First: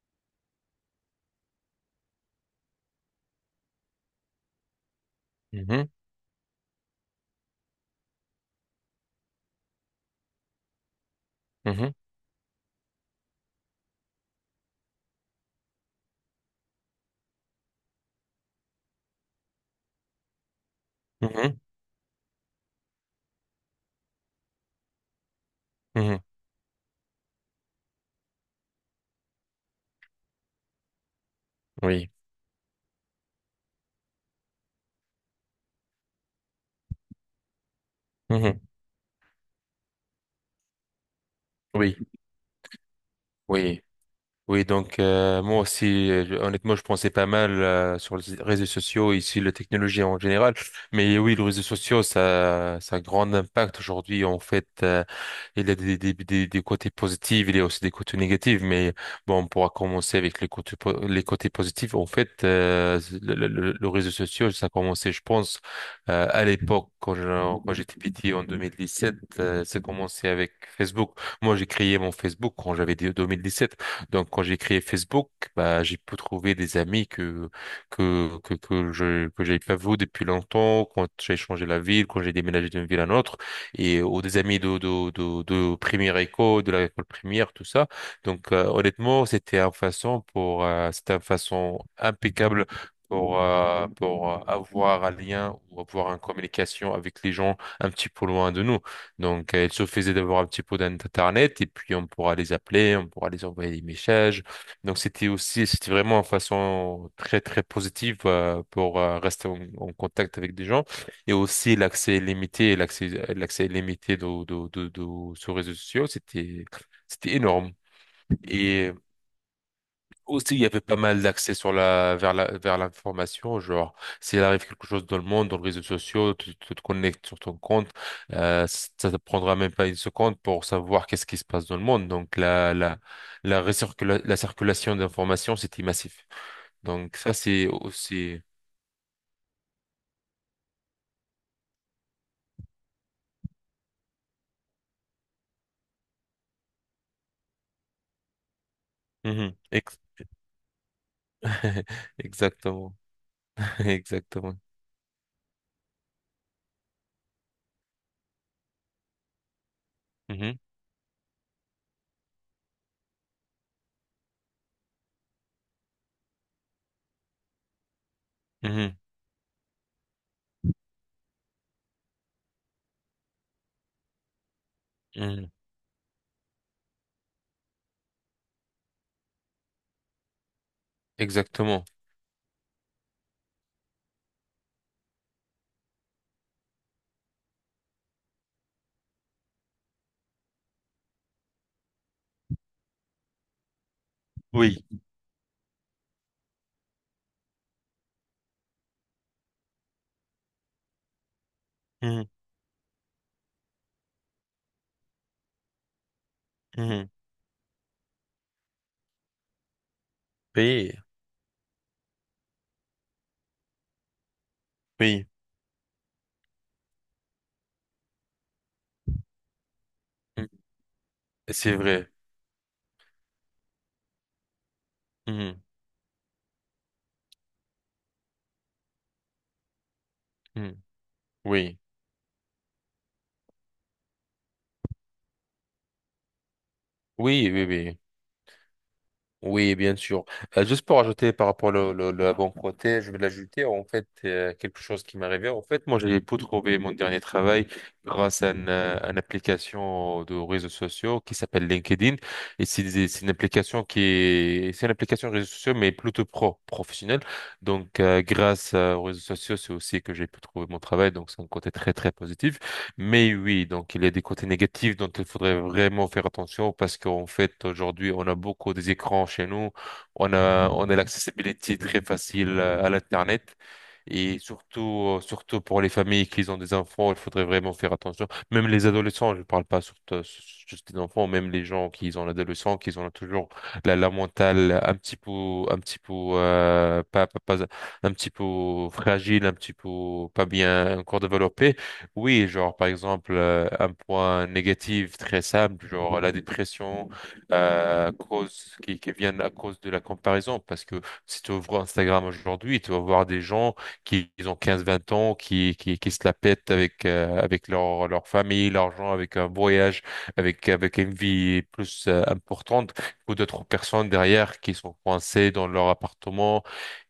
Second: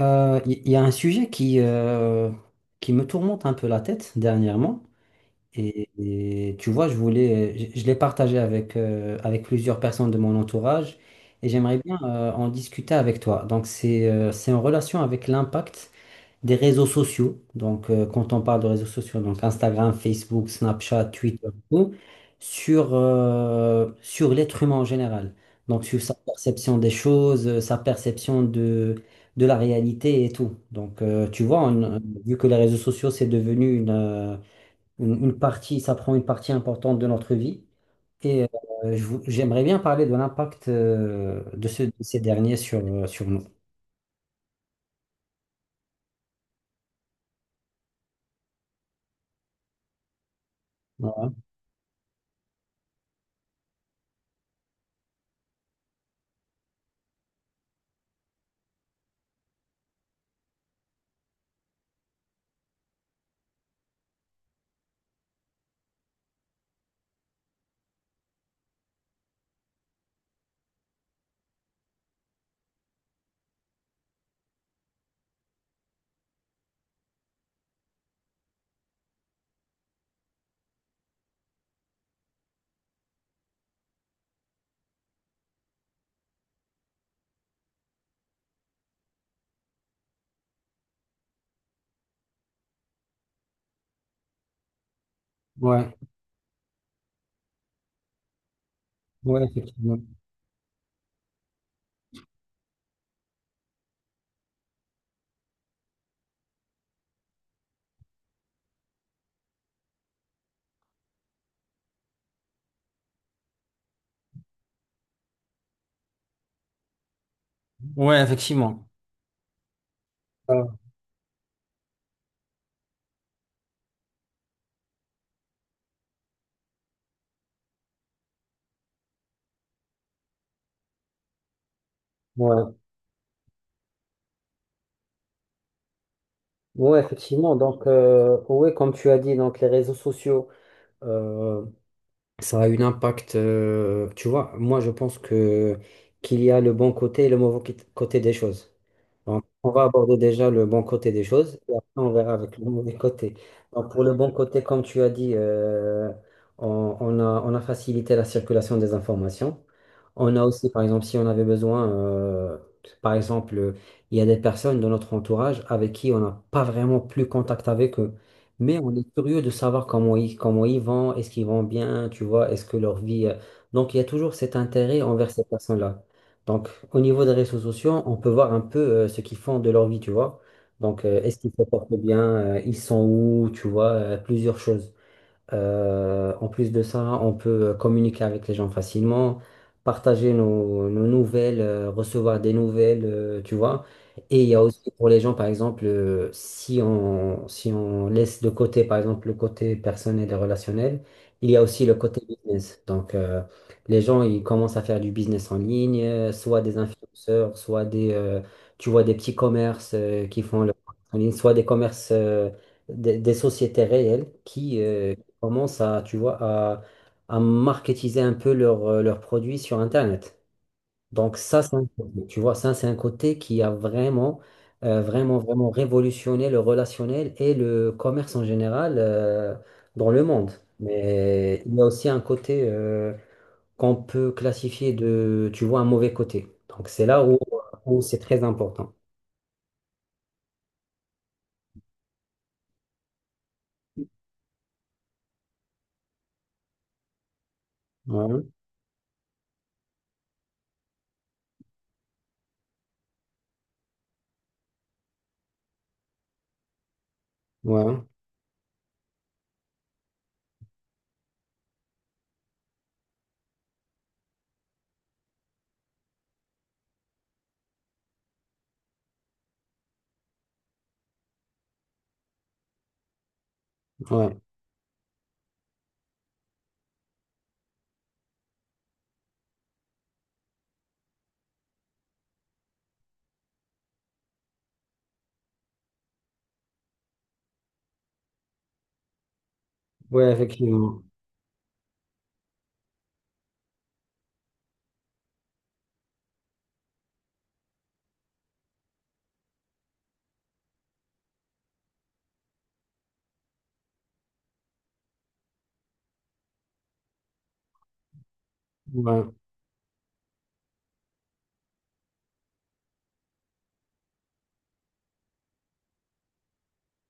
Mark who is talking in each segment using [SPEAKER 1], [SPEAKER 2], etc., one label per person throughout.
[SPEAKER 1] Il y, a un sujet qui me tourmente un peu la tête dernièrement.
[SPEAKER 2] Mhm,
[SPEAKER 1] Et, et tu vois, je l'ai partagé avec, avec plusieurs personnes de mon entourage et j'aimerais
[SPEAKER 2] mhm,
[SPEAKER 1] bien en discuter avec toi. Donc, c'est en relation avec l'impact des réseaux sociaux. Donc, quand on parle de réseaux sociaux, donc Instagram, Facebook, Snapchat, Twitter,
[SPEAKER 2] mhm,
[SPEAKER 1] tout, sur l'être humain en général. Donc, sur sa
[SPEAKER 2] mhm.
[SPEAKER 1] perception des choses, sa perception de la réalité et tout. Donc, tu vois,
[SPEAKER 2] Oui,
[SPEAKER 1] vu que les réseaux sociaux, c'est devenu une partie, ça prend une partie importante de notre vie. Et
[SPEAKER 2] mhm,
[SPEAKER 1] j'aimerais bien parler de l'impact de
[SPEAKER 2] oui,
[SPEAKER 1] ces derniers sur, sur nous.
[SPEAKER 2] oui. Oui, donc moi aussi, honnêtement, je pensais pas mal sur les réseaux sociaux, ici, la technologie en général. Mais
[SPEAKER 1] Ouais,
[SPEAKER 2] oui, les réseaux sociaux, ça a un grand impact aujourd'hui. En fait, il y a des côtés positifs, il y a aussi des côtés négatifs. Mais bon, on pourra commencer avec les côtés positifs. En fait, le réseau social, ça a commencé, je pense, à l'époque, quand j'étais petit, en 2017, ça a commencé avec Facebook. Moi, j'ai créé mon Facebook quand j'avais 2017. Donc, quand j'ai créé Facebook, bah, j'ai pu trouver des amis que j'avais pas vu depuis longtemps, quand j'ai changé la ville, quand j'ai déménagé d'une ville à une autre, et, ou des amis de première école, de l'école primaire, tout ça. Donc, honnêtement, c'était une façon impeccable pour avoir un lien ou
[SPEAKER 1] ouais,
[SPEAKER 2] avoir une communication avec les gens un petit peu loin de nous.
[SPEAKER 1] ouais,
[SPEAKER 2] Donc, il
[SPEAKER 1] effectivement.
[SPEAKER 2] suffisait d'avoir un petit peu d'internet et puis on pourra les appeler, on pourra les envoyer des messages. Donc, c'était vraiment une façon très, très positive pour rester en contact avec des gens. Et aussi, l'accès limité, l'accès limité sur les réseaux sociaux, c'était énorme.
[SPEAKER 1] Ouais, effectivement.
[SPEAKER 2] Et aussi, il y
[SPEAKER 1] Ah,
[SPEAKER 2] avait pas mal d'accès sur la, vers l'information, genre, s'il arrive quelque chose dans le monde, dans les réseaux sociaux, tu te connectes sur ton compte, ça te prendra même pas une seconde pour savoir qu'est-ce qui se passe dans le monde. Donc,
[SPEAKER 1] ouais.
[SPEAKER 2] la circulation d'informations, c'était massif.
[SPEAKER 1] Ouais,
[SPEAKER 2] Donc, ça,
[SPEAKER 1] effectivement.
[SPEAKER 2] c'est
[SPEAKER 1] Donc,
[SPEAKER 2] aussi.
[SPEAKER 1] ouais, comme tu as dit, donc les réseaux sociaux, euh, ça a un impact. Tu vois, moi, je pense que qu'il y a le bon côté et le mauvais côté des choses. Donc,
[SPEAKER 2] Mhm.
[SPEAKER 1] on va aborder déjà le bon côté des choses et après on verra avec le mauvais
[SPEAKER 2] Exactement.
[SPEAKER 1] côté. Donc, pour le bon
[SPEAKER 2] Exactement.
[SPEAKER 1] côté, comme tu as dit, on, on a facilité la circulation des informations. On a
[SPEAKER 2] Mhm.
[SPEAKER 1] aussi, par exemple, si on avait besoin, par exemple, il y a des personnes de notre entourage avec qui on n'a pas vraiment plus contact avec eux, mais on
[SPEAKER 2] Mhm.
[SPEAKER 1] est curieux de savoir comment ils vont, est-ce qu'ils vont bien, tu vois, est-ce que leur vie. Donc, il y a toujours cet intérêt envers ces
[SPEAKER 2] Mhm.
[SPEAKER 1] personnes-là. Donc, au niveau des réseaux sociaux, on peut voir un peu ce qu'ils font de leur vie, tu vois. Donc, est-ce qu'ils se
[SPEAKER 2] Exactement.
[SPEAKER 1] portent bien, ils sont où, tu vois, plusieurs choses. En plus de ça, on peut communiquer avec les gens facilement, partager nos nouvelles, recevoir des nouvelles, tu vois. Et il y a
[SPEAKER 2] Oui.
[SPEAKER 1] aussi pour les gens, par exemple, si on, si on laisse de côté, par exemple, le côté personnel et relationnel, il y a aussi le côté
[SPEAKER 2] Mhm.
[SPEAKER 1] business. Donc, les gens, ils commencent à faire du business en ligne, soit des
[SPEAKER 2] Mhm.
[SPEAKER 1] influenceurs, tu vois, des petits commerces, qui font le
[SPEAKER 2] Oui.
[SPEAKER 1] en ligne, soit des commerces, des sociétés réelles qui,
[SPEAKER 2] Oui.
[SPEAKER 1] commencent à, tu vois, à marketiser un peu leurs leurs produits sur Internet.
[SPEAKER 2] Mhm.
[SPEAKER 1] Donc ça,
[SPEAKER 2] C'est
[SPEAKER 1] c'est un
[SPEAKER 2] vrai.
[SPEAKER 1] côté, tu vois, ça, c'est un côté qui a vraiment,
[SPEAKER 2] Mhm.
[SPEAKER 1] vraiment révolutionné le relationnel et le commerce en général dans le monde.
[SPEAKER 2] Mhm.
[SPEAKER 1] Mais il
[SPEAKER 2] Oui.
[SPEAKER 1] y a aussi un côté qu'on peut classifier de, tu vois, un mauvais côté. Donc c'est là où,
[SPEAKER 2] Oui, oui, oui.
[SPEAKER 1] où c'est très important.
[SPEAKER 2] Oui, bien sûr. Juste pour ajouter par rapport le bon côté, je vais l'ajouter en fait quelque chose qui m'est arrivé. En fait, moi, j'ai pu trouver mon dernier travail
[SPEAKER 1] Ouais,
[SPEAKER 2] grâce à une application de réseaux sociaux qui s'appelle LinkedIn. Et c'est une application de réseaux sociaux, mais plutôt professionnelle. Donc,
[SPEAKER 1] ouais,
[SPEAKER 2] grâce aux réseaux sociaux, c'est aussi que j'ai pu trouver mon travail. Donc, c'est un côté très, très positif. Mais oui, donc il y a des côtés négatifs dont il faudrait vraiment faire attention parce qu'en fait, aujourd'hui, on a beaucoup des écrans chez nous. On a l'accessibilité très facile à l'Internet. Et
[SPEAKER 1] ouais,
[SPEAKER 2] surtout pour les familles qui ont des enfants, il faudrait vraiment faire attention. Même les adolescents, je ne parle pas surtout juste des enfants, même les gens qui ont l'adolescent, qui ont toujours la mentale un petit peu, euh, pas, pas, pas- un petit peu fragile, un petit peu
[SPEAKER 1] ouais,
[SPEAKER 2] pas bien
[SPEAKER 1] effectivement.
[SPEAKER 2] encore développée. Oui, genre par exemple un point négatif très simple, genre la dépression qui viennent à cause de la comparaison, parce que si tu ouvres Instagram aujourd'hui, tu vas voir des gens qui ils ont 15-20 ans, qui se la pètent avec avec leur famille, l'argent,
[SPEAKER 1] Ouais.
[SPEAKER 2] avec un voyage, avec une vie plus importante que d'autres personnes derrière qui sont coincées dans leur appartement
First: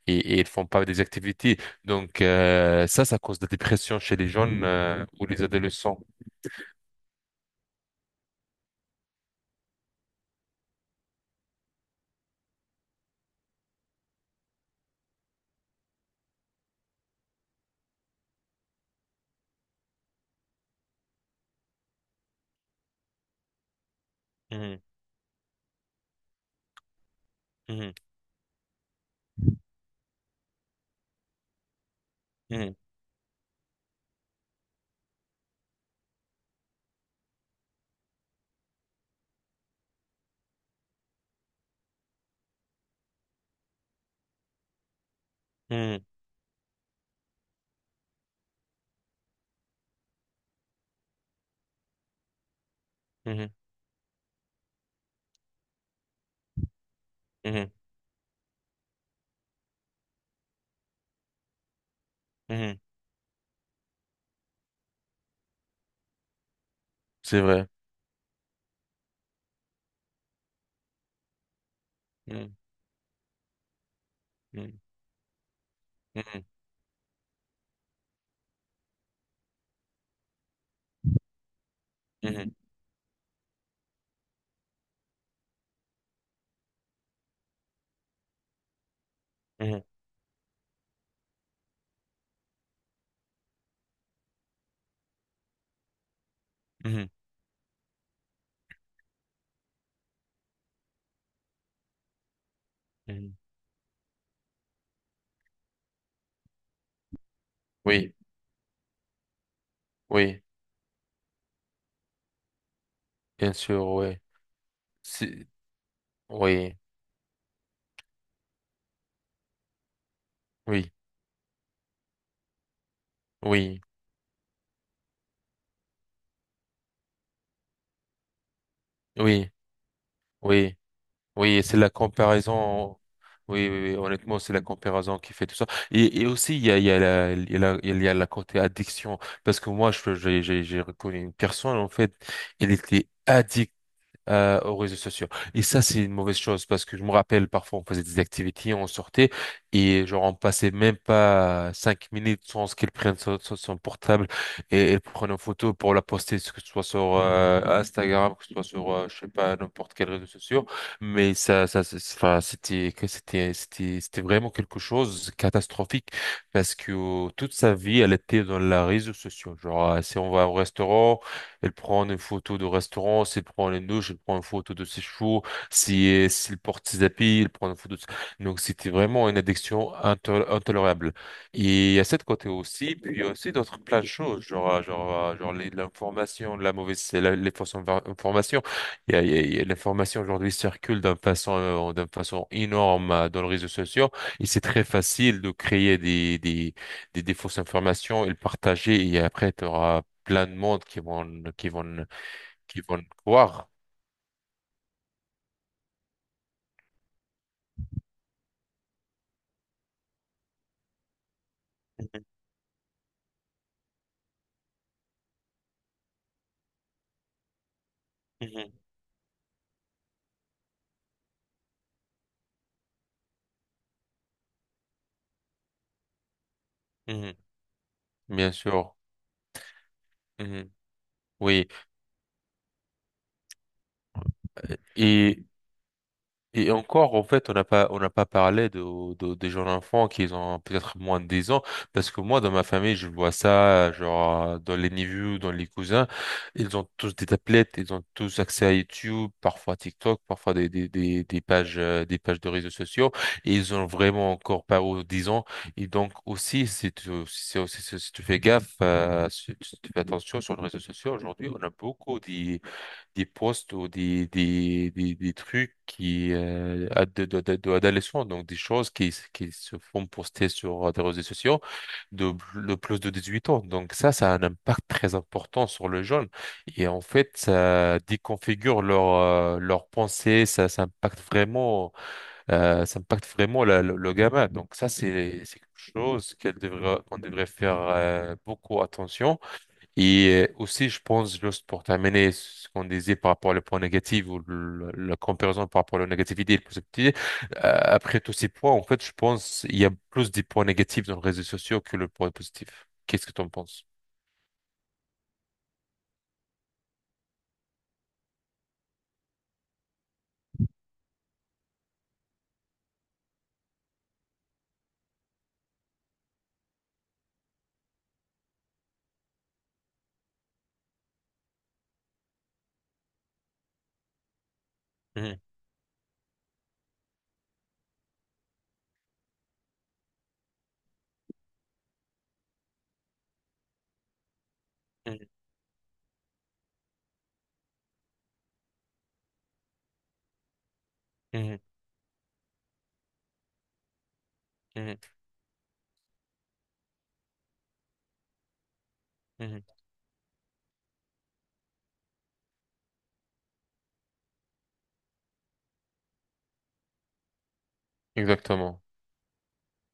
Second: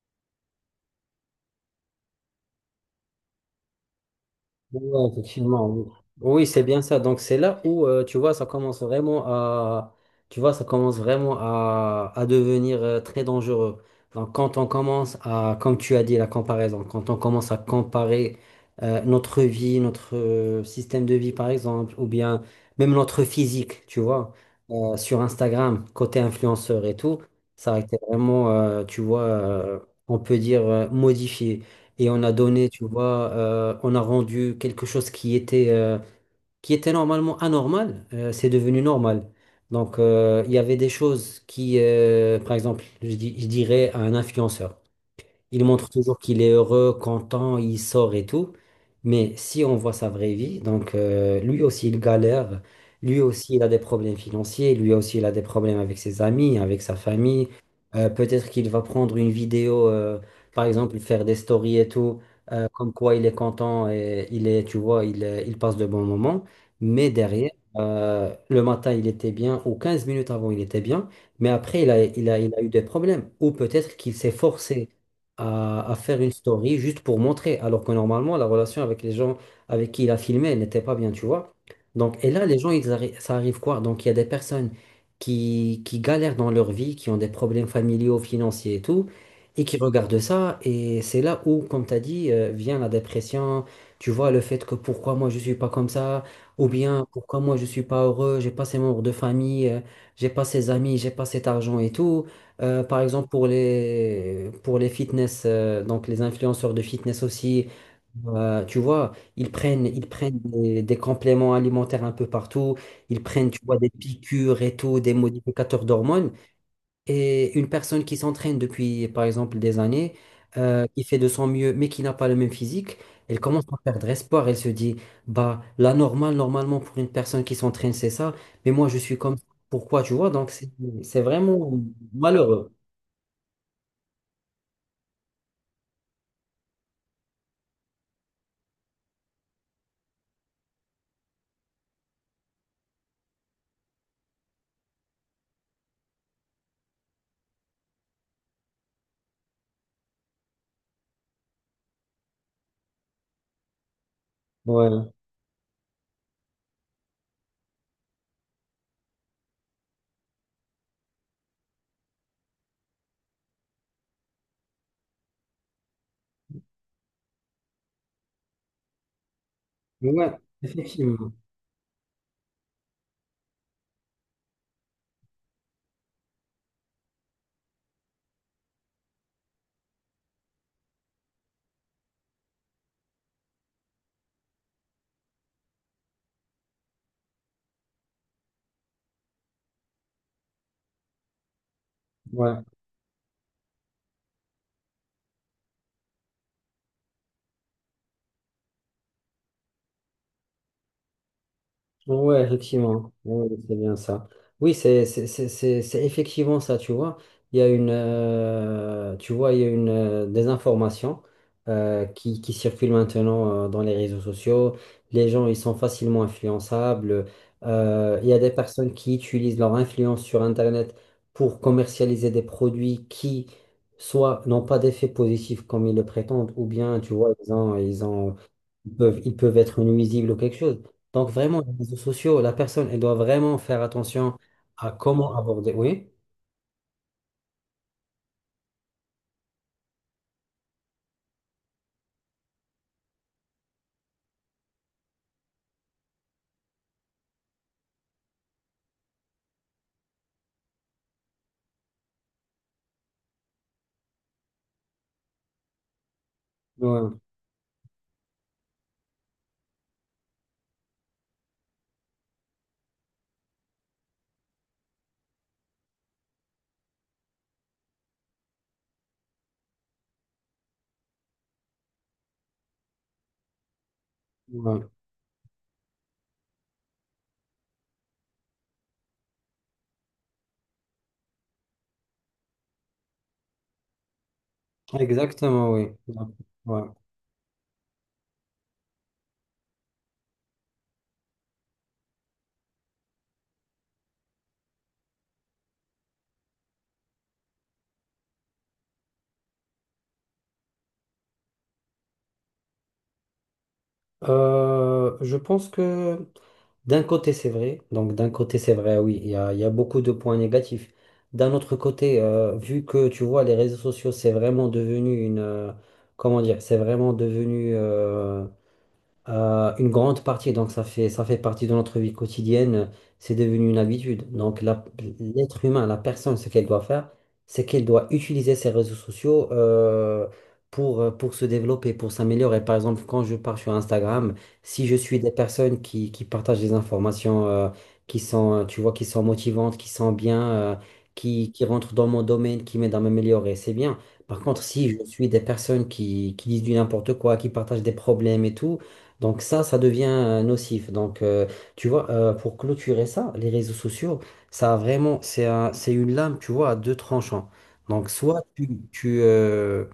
[SPEAKER 2] et ils font pas des activités. Donc ça cause de la dépression chez les jeunes
[SPEAKER 1] Ouais,
[SPEAKER 2] ou les
[SPEAKER 1] effectivement. Oui,
[SPEAKER 2] adolescents.
[SPEAKER 1] oui, c'est bien ça. Donc c'est là où tu vois ça commence vraiment à, à devenir très dangereux. Donc quand on commence à comme tu as dit la comparaison, quand on commence à comparer notre vie, notre système de vie par exemple ou bien même notre physique, tu vois,
[SPEAKER 2] Mhm,
[SPEAKER 1] sur Instagram côté influenceur et tout, ça a
[SPEAKER 2] mhm,
[SPEAKER 1] été vraiment on peut dire modifié et on a donné,
[SPEAKER 2] mhm,
[SPEAKER 1] tu vois, on a rendu quelque chose qui était normalement anormal, c'est devenu normal. Donc, il y avait des choses qui, par exemple, je dirais à un influenceur. Il montre toujours qu'il est heureux, content, il sort et tout. Mais si on voit sa vraie vie, donc lui aussi il galère, lui
[SPEAKER 2] mhm,
[SPEAKER 1] aussi il a des problèmes financiers, lui aussi il a des problèmes avec ses amis, avec sa famille.
[SPEAKER 2] mhm,
[SPEAKER 1] Peut-être qu'il va prendre une vidéo, par exemple faire des stories et tout,
[SPEAKER 2] mhm, mhm.
[SPEAKER 1] comme quoi il est content et il est, tu vois, il passe de bons moments. Mais
[SPEAKER 2] C'est
[SPEAKER 1] derrière,
[SPEAKER 2] vrai.
[SPEAKER 1] le matin il était bien, ou 15 minutes avant il était bien, mais après il
[SPEAKER 2] Mhm,
[SPEAKER 1] a eu des problèmes. Ou peut-être qu'il s'est
[SPEAKER 2] mhm,
[SPEAKER 1] forcé à faire une story juste pour montrer, alors que normalement, la relation avec les gens avec qui il a filmé elle n'était pas bien, tu vois. Donc, et là,
[SPEAKER 2] mhm,
[SPEAKER 1] les gens, ça arrive quoi? Donc, il y a des personnes qui galèrent dans leur vie, qui ont des problèmes familiaux, financiers et tout, et qui
[SPEAKER 2] mhm,
[SPEAKER 1] regardent ça, et c'est là où, comme tu as dit, vient la dépression, tu vois, le fait que pourquoi moi je suis pas comme ça, ou
[SPEAKER 2] mhm,
[SPEAKER 1] bien
[SPEAKER 2] mhm,
[SPEAKER 1] pourquoi moi je suis pas heureux, j'ai pas ces membres de famille, j'ai pas ces amis, j'ai pas cet argent et tout. Par exemple,
[SPEAKER 2] mhm.
[SPEAKER 1] pour les fitness, donc les influenceurs de fitness aussi,
[SPEAKER 2] Oui,
[SPEAKER 1] tu vois, ils prennent
[SPEAKER 2] oui,
[SPEAKER 1] des compléments alimentaires un peu partout, ils prennent,
[SPEAKER 2] bien
[SPEAKER 1] tu vois,
[SPEAKER 2] sûr,
[SPEAKER 1] des
[SPEAKER 2] oui.
[SPEAKER 1] piqûres et tout, des
[SPEAKER 2] C'est-
[SPEAKER 1] modificateurs d'hormones.
[SPEAKER 2] Oui,
[SPEAKER 1] Et une personne qui s'entraîne depuis, par exemple, des années,
[SPEAKER 2] oui,
[SPEAKER 1] qui fait de son mieux, mais qui n'a pas le même physique, elle commence à
[SPEAKER 2] oui,
[SPEAKER 1] perdre espoir. Elle se dit, bah, la normale, normalement, pour une personne qui s'entraîne, c'est ça, mais moi, je suis comme ça.
[SPEAKER 2] oui,
[SPEAKER 1] Pourquoi, tu vois, donc
[SPEAKER 2] oui.
[SPEAKER 1] c'est
[SPEAKER 2] Oui,
[SPEAKER 1] vraiment
[SPEAKER 2] c'est la
[SPEAKER 1] malheureux.
[SPEAKER 2] comparaison. Oui, oui, oui, honnêtement, c'est la comparaison qui fait tout ça. Et aussi, il y a, il y a la côté addiction. Parce que moi, je, j'ai reconnu une personne, en fait, elle était addicte aux réseaux sociaux. Et ça, c'est une mauvaise chose parce que je me rappelle, parfois, on faisait des activités, on sortait et genre, on passait même pas 5 minutes sans qu'elle prenne son portable et elle
[SPEAKER 1] Ouais,
[SPEAKER 2] prenne une photo pour la poster, que ce soit sur Instagram, que ce soit sur, je sais pas, n'importe quel réseau social. Mais enfin, c'était vraiment quelque chose de catastrophique parce que toute sa vie, elle était dans les réseaux sociaux. Genre, si on
[SPEAKER 1] ouais,
[SPEAKER 2] va au restaurant,
[SPEAKER 1] effectivement.
[SPEAKER 2] elle prend une photo de restaurant, elle prend une douche, elle prend une photo de ses chevaux, si, s'il porte ses habits, elle prend une photo de. Donc c'était vraiment une addiction intolérable. Et il y a cette côté aussi, puis il y a aussi d'autres plein de choses, genre l'information, les fausses informations. L'information aujourd'hui circule d'une façon
[SPEAKER 1] Ouais.
[SPEAKER 2] énorme dans les réseaux sociaux et c'est très facile de créer des fausses informations et le partager et après tu plein de monde
[SPEAKER 1] Ouais,
[SPEAKER 2] qui vont
[SPEAKER 1] effectivement. Ouais, ouais,
[SPEAKER 2] croire.
[SPEAKER 1] c'est bien ça. Oui, c'est effectivement ça, tu vois. Il y a une, tu vois, il y a une désinformation
[SPEAKER 2] Mhm,
[SPEAKER 1] qui circule maintenant dans les réseaux sociaux. Les gens, ils sont facilement influençables. Il y a des
[SPEAKER 2] mhm,
[SPEAKER 1] personnes qui utilisent leur influence sur Internet pour commercialiser des produits qui, soit n'ont pas d'effet positif comme ils le prétendent, ou bien, tu vois,
[SPEAKER 2] mhm.
[SPEAKER 1] ils ont,
[SPEAKER 2] Bien sûr.
[SPEAKER 1] ils peuvent être nuisibles ou quelque
[SPEAKER 2] Mhm.
[SPEAKER 1] chose. Donc vraiment,
[SPEAKER 2] Oui.
[SPEAKER 1] les réseaux sociaux, la personne, elle doit vraiment faire attention à comment
[SPEAKER 2] Et,
[SPEAKER 1] aborder. Oui,
[SPEAKER 2] Et encore, en fait, on n'a pas parlé des jeunes enfants qui ont peut-être moins de 10 ans, parce que moi, dans ma famille, je vois ça, genre, dans les neveux, dans les cousins, ils ont tous des tablettes, ils ont tous accès à YouTube, parfois TikTok, parfois des pages de réseaux sociaux, et ils ont vraiment encore pas aux 10 ans. Et donc, aussi, si tu,
[SPEAKER 1] ouais,
[SPEAKER 2] si, si- si si tu fais gaffe, si tu fais attention sur les réseaux sociaux, aujourd'hui, on a beaucoup des posts ou des trucs qui ad- de- d'adolescents, donc des choses qui se font poster sur des réseaux sociaux de plus de 18 ans. Donc ça a un impact
[SPEAKER 1] ouais.
[SPEAKER 2] très important sur le jeune. Et en fait, ça déconfigure leur pensée, ça impacte vraiment le gamin. Donc ça, c'est
[SPEAKER 1] Exactement,
[SPEAKER 2] quelque
[SPEAKER 1] oui.
[SPEAKER 2] chose
[SPEAKER 1] Ouais.
[SPEAKER 2] qu'on devrait faire beaucoup attention et aussi, je pense, juste pour terminer ce qu'on disait par rapport au point négatif ou la comparaison par rapport à la négativité et la positivité, après tous ces points, en fait, je pense qu'il y a plus des points négatifs dans les réseaux sociaux que le point positif. Qu'est-ce que tu en penses?
[SPEAKER 1] Je pense que d'un côté, c'est vrai. Donc d'un côté, c'est vrai, oui, il y a beaucoup de points négatifs. D'un autre côté, vu que tu vois, les réseaux sociaux, c'est vraiment devenu une... comment dire? C'est vraiment devenu... une grande partie, donc ça fait partie de notre vie quotidienne, c'est devenu une habitude.
[SPEAKER 2] Mhm,
[SPEAKER 1] L'être humain, la personne, ce qu'elle doit faire, c'est qu'elle doit utiliser ses réseaux sociaux pour se développer, pour s'améliorer. Par exemple, quand je pars sur Instagram, si je suis des personnes qui partagent des informations qui sont, tu vois, qui sont motivantes, qui sont bien,
[SPEAKER 2] mhm,
[SPEAKER 1] qui rentrent dans mon domaine, qui m'aident à m'améliorer, c'est bien. Par contre, si
[SPEAKER 2] mhm,
[SPEAKER 1] je suis des personnes qui disent du n'importe quoi, qui partagent des problèmes et tout, donc
[SPEAKER 2] mhm, mhm.
[SPEAKER 1] ça devient nocif. Donc tu vois, pour clôturer ça, les réseaux sociaux, c'est un- c'est une lame, tu vois, à deux tranchants. Donc
[SPEAKER 2] Exactement.
[SPEAKER 1] tu, euh,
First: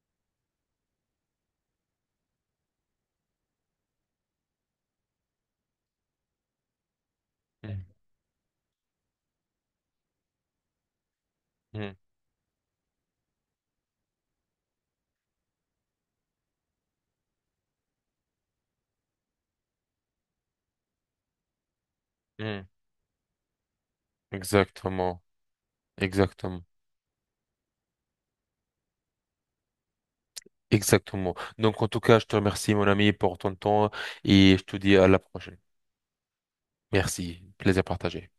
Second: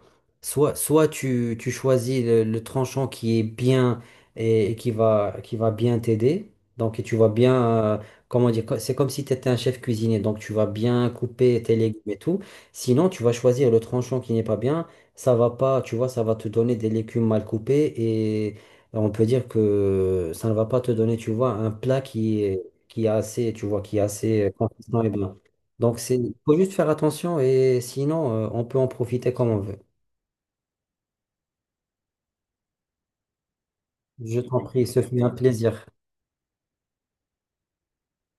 [SPEAKER 1] soit, soit tu, tu choisis le tranchant qui est bien et qui va bien t'aider. Donc et tu vas bien,
[SPEAKER 2] Mhm,
[SPEAKER 1] comment dire, c'est comme si tu étais un chef cuisinier. Donc tu vas bien couper tes
[SPEAKER 2] mhm,
[SPEAKER 1] légumes et tout. Sinon, tu vas choisir le tranchant qui n'est pas bien. Ça va pas, tu vois, ça va te donner des légumes mal coupés et on peut dire que ça ne va pas te donner, tu vois, un plat
[SPEAKER 2] mhm.
[SPEAKER 1] qui est assez, tu vois, qui est assez consistant et
[SPEAKER 2] Exactement.
[SPEAKER 1] bien. Donc, c'est, faut
[SPEAKER 2] Exactement.
[SPEAKER 1] juste faire attention et sinon, on peut en profiter comme on veut.
[SPEAKER 2] Exactement. Donc, en tout cas, je te remercie, mon ami, pour ton temps
[SPEAKER 1] Je
[SPEAKER 2] et
[SPEAKER 1] t'en
[SPEAKER 2] je te
[SPEAKER 1] prie,
[SPEAKER 2] dis
[SPEAKER 1] ce
[SPEAKER 2] à la
[SPEAKER 1] fut un
[SPEAKER 2] prochaine.
[SPEAKER 1] plaisir.
[SPEAKER 2] Merci. Plaisir partagé.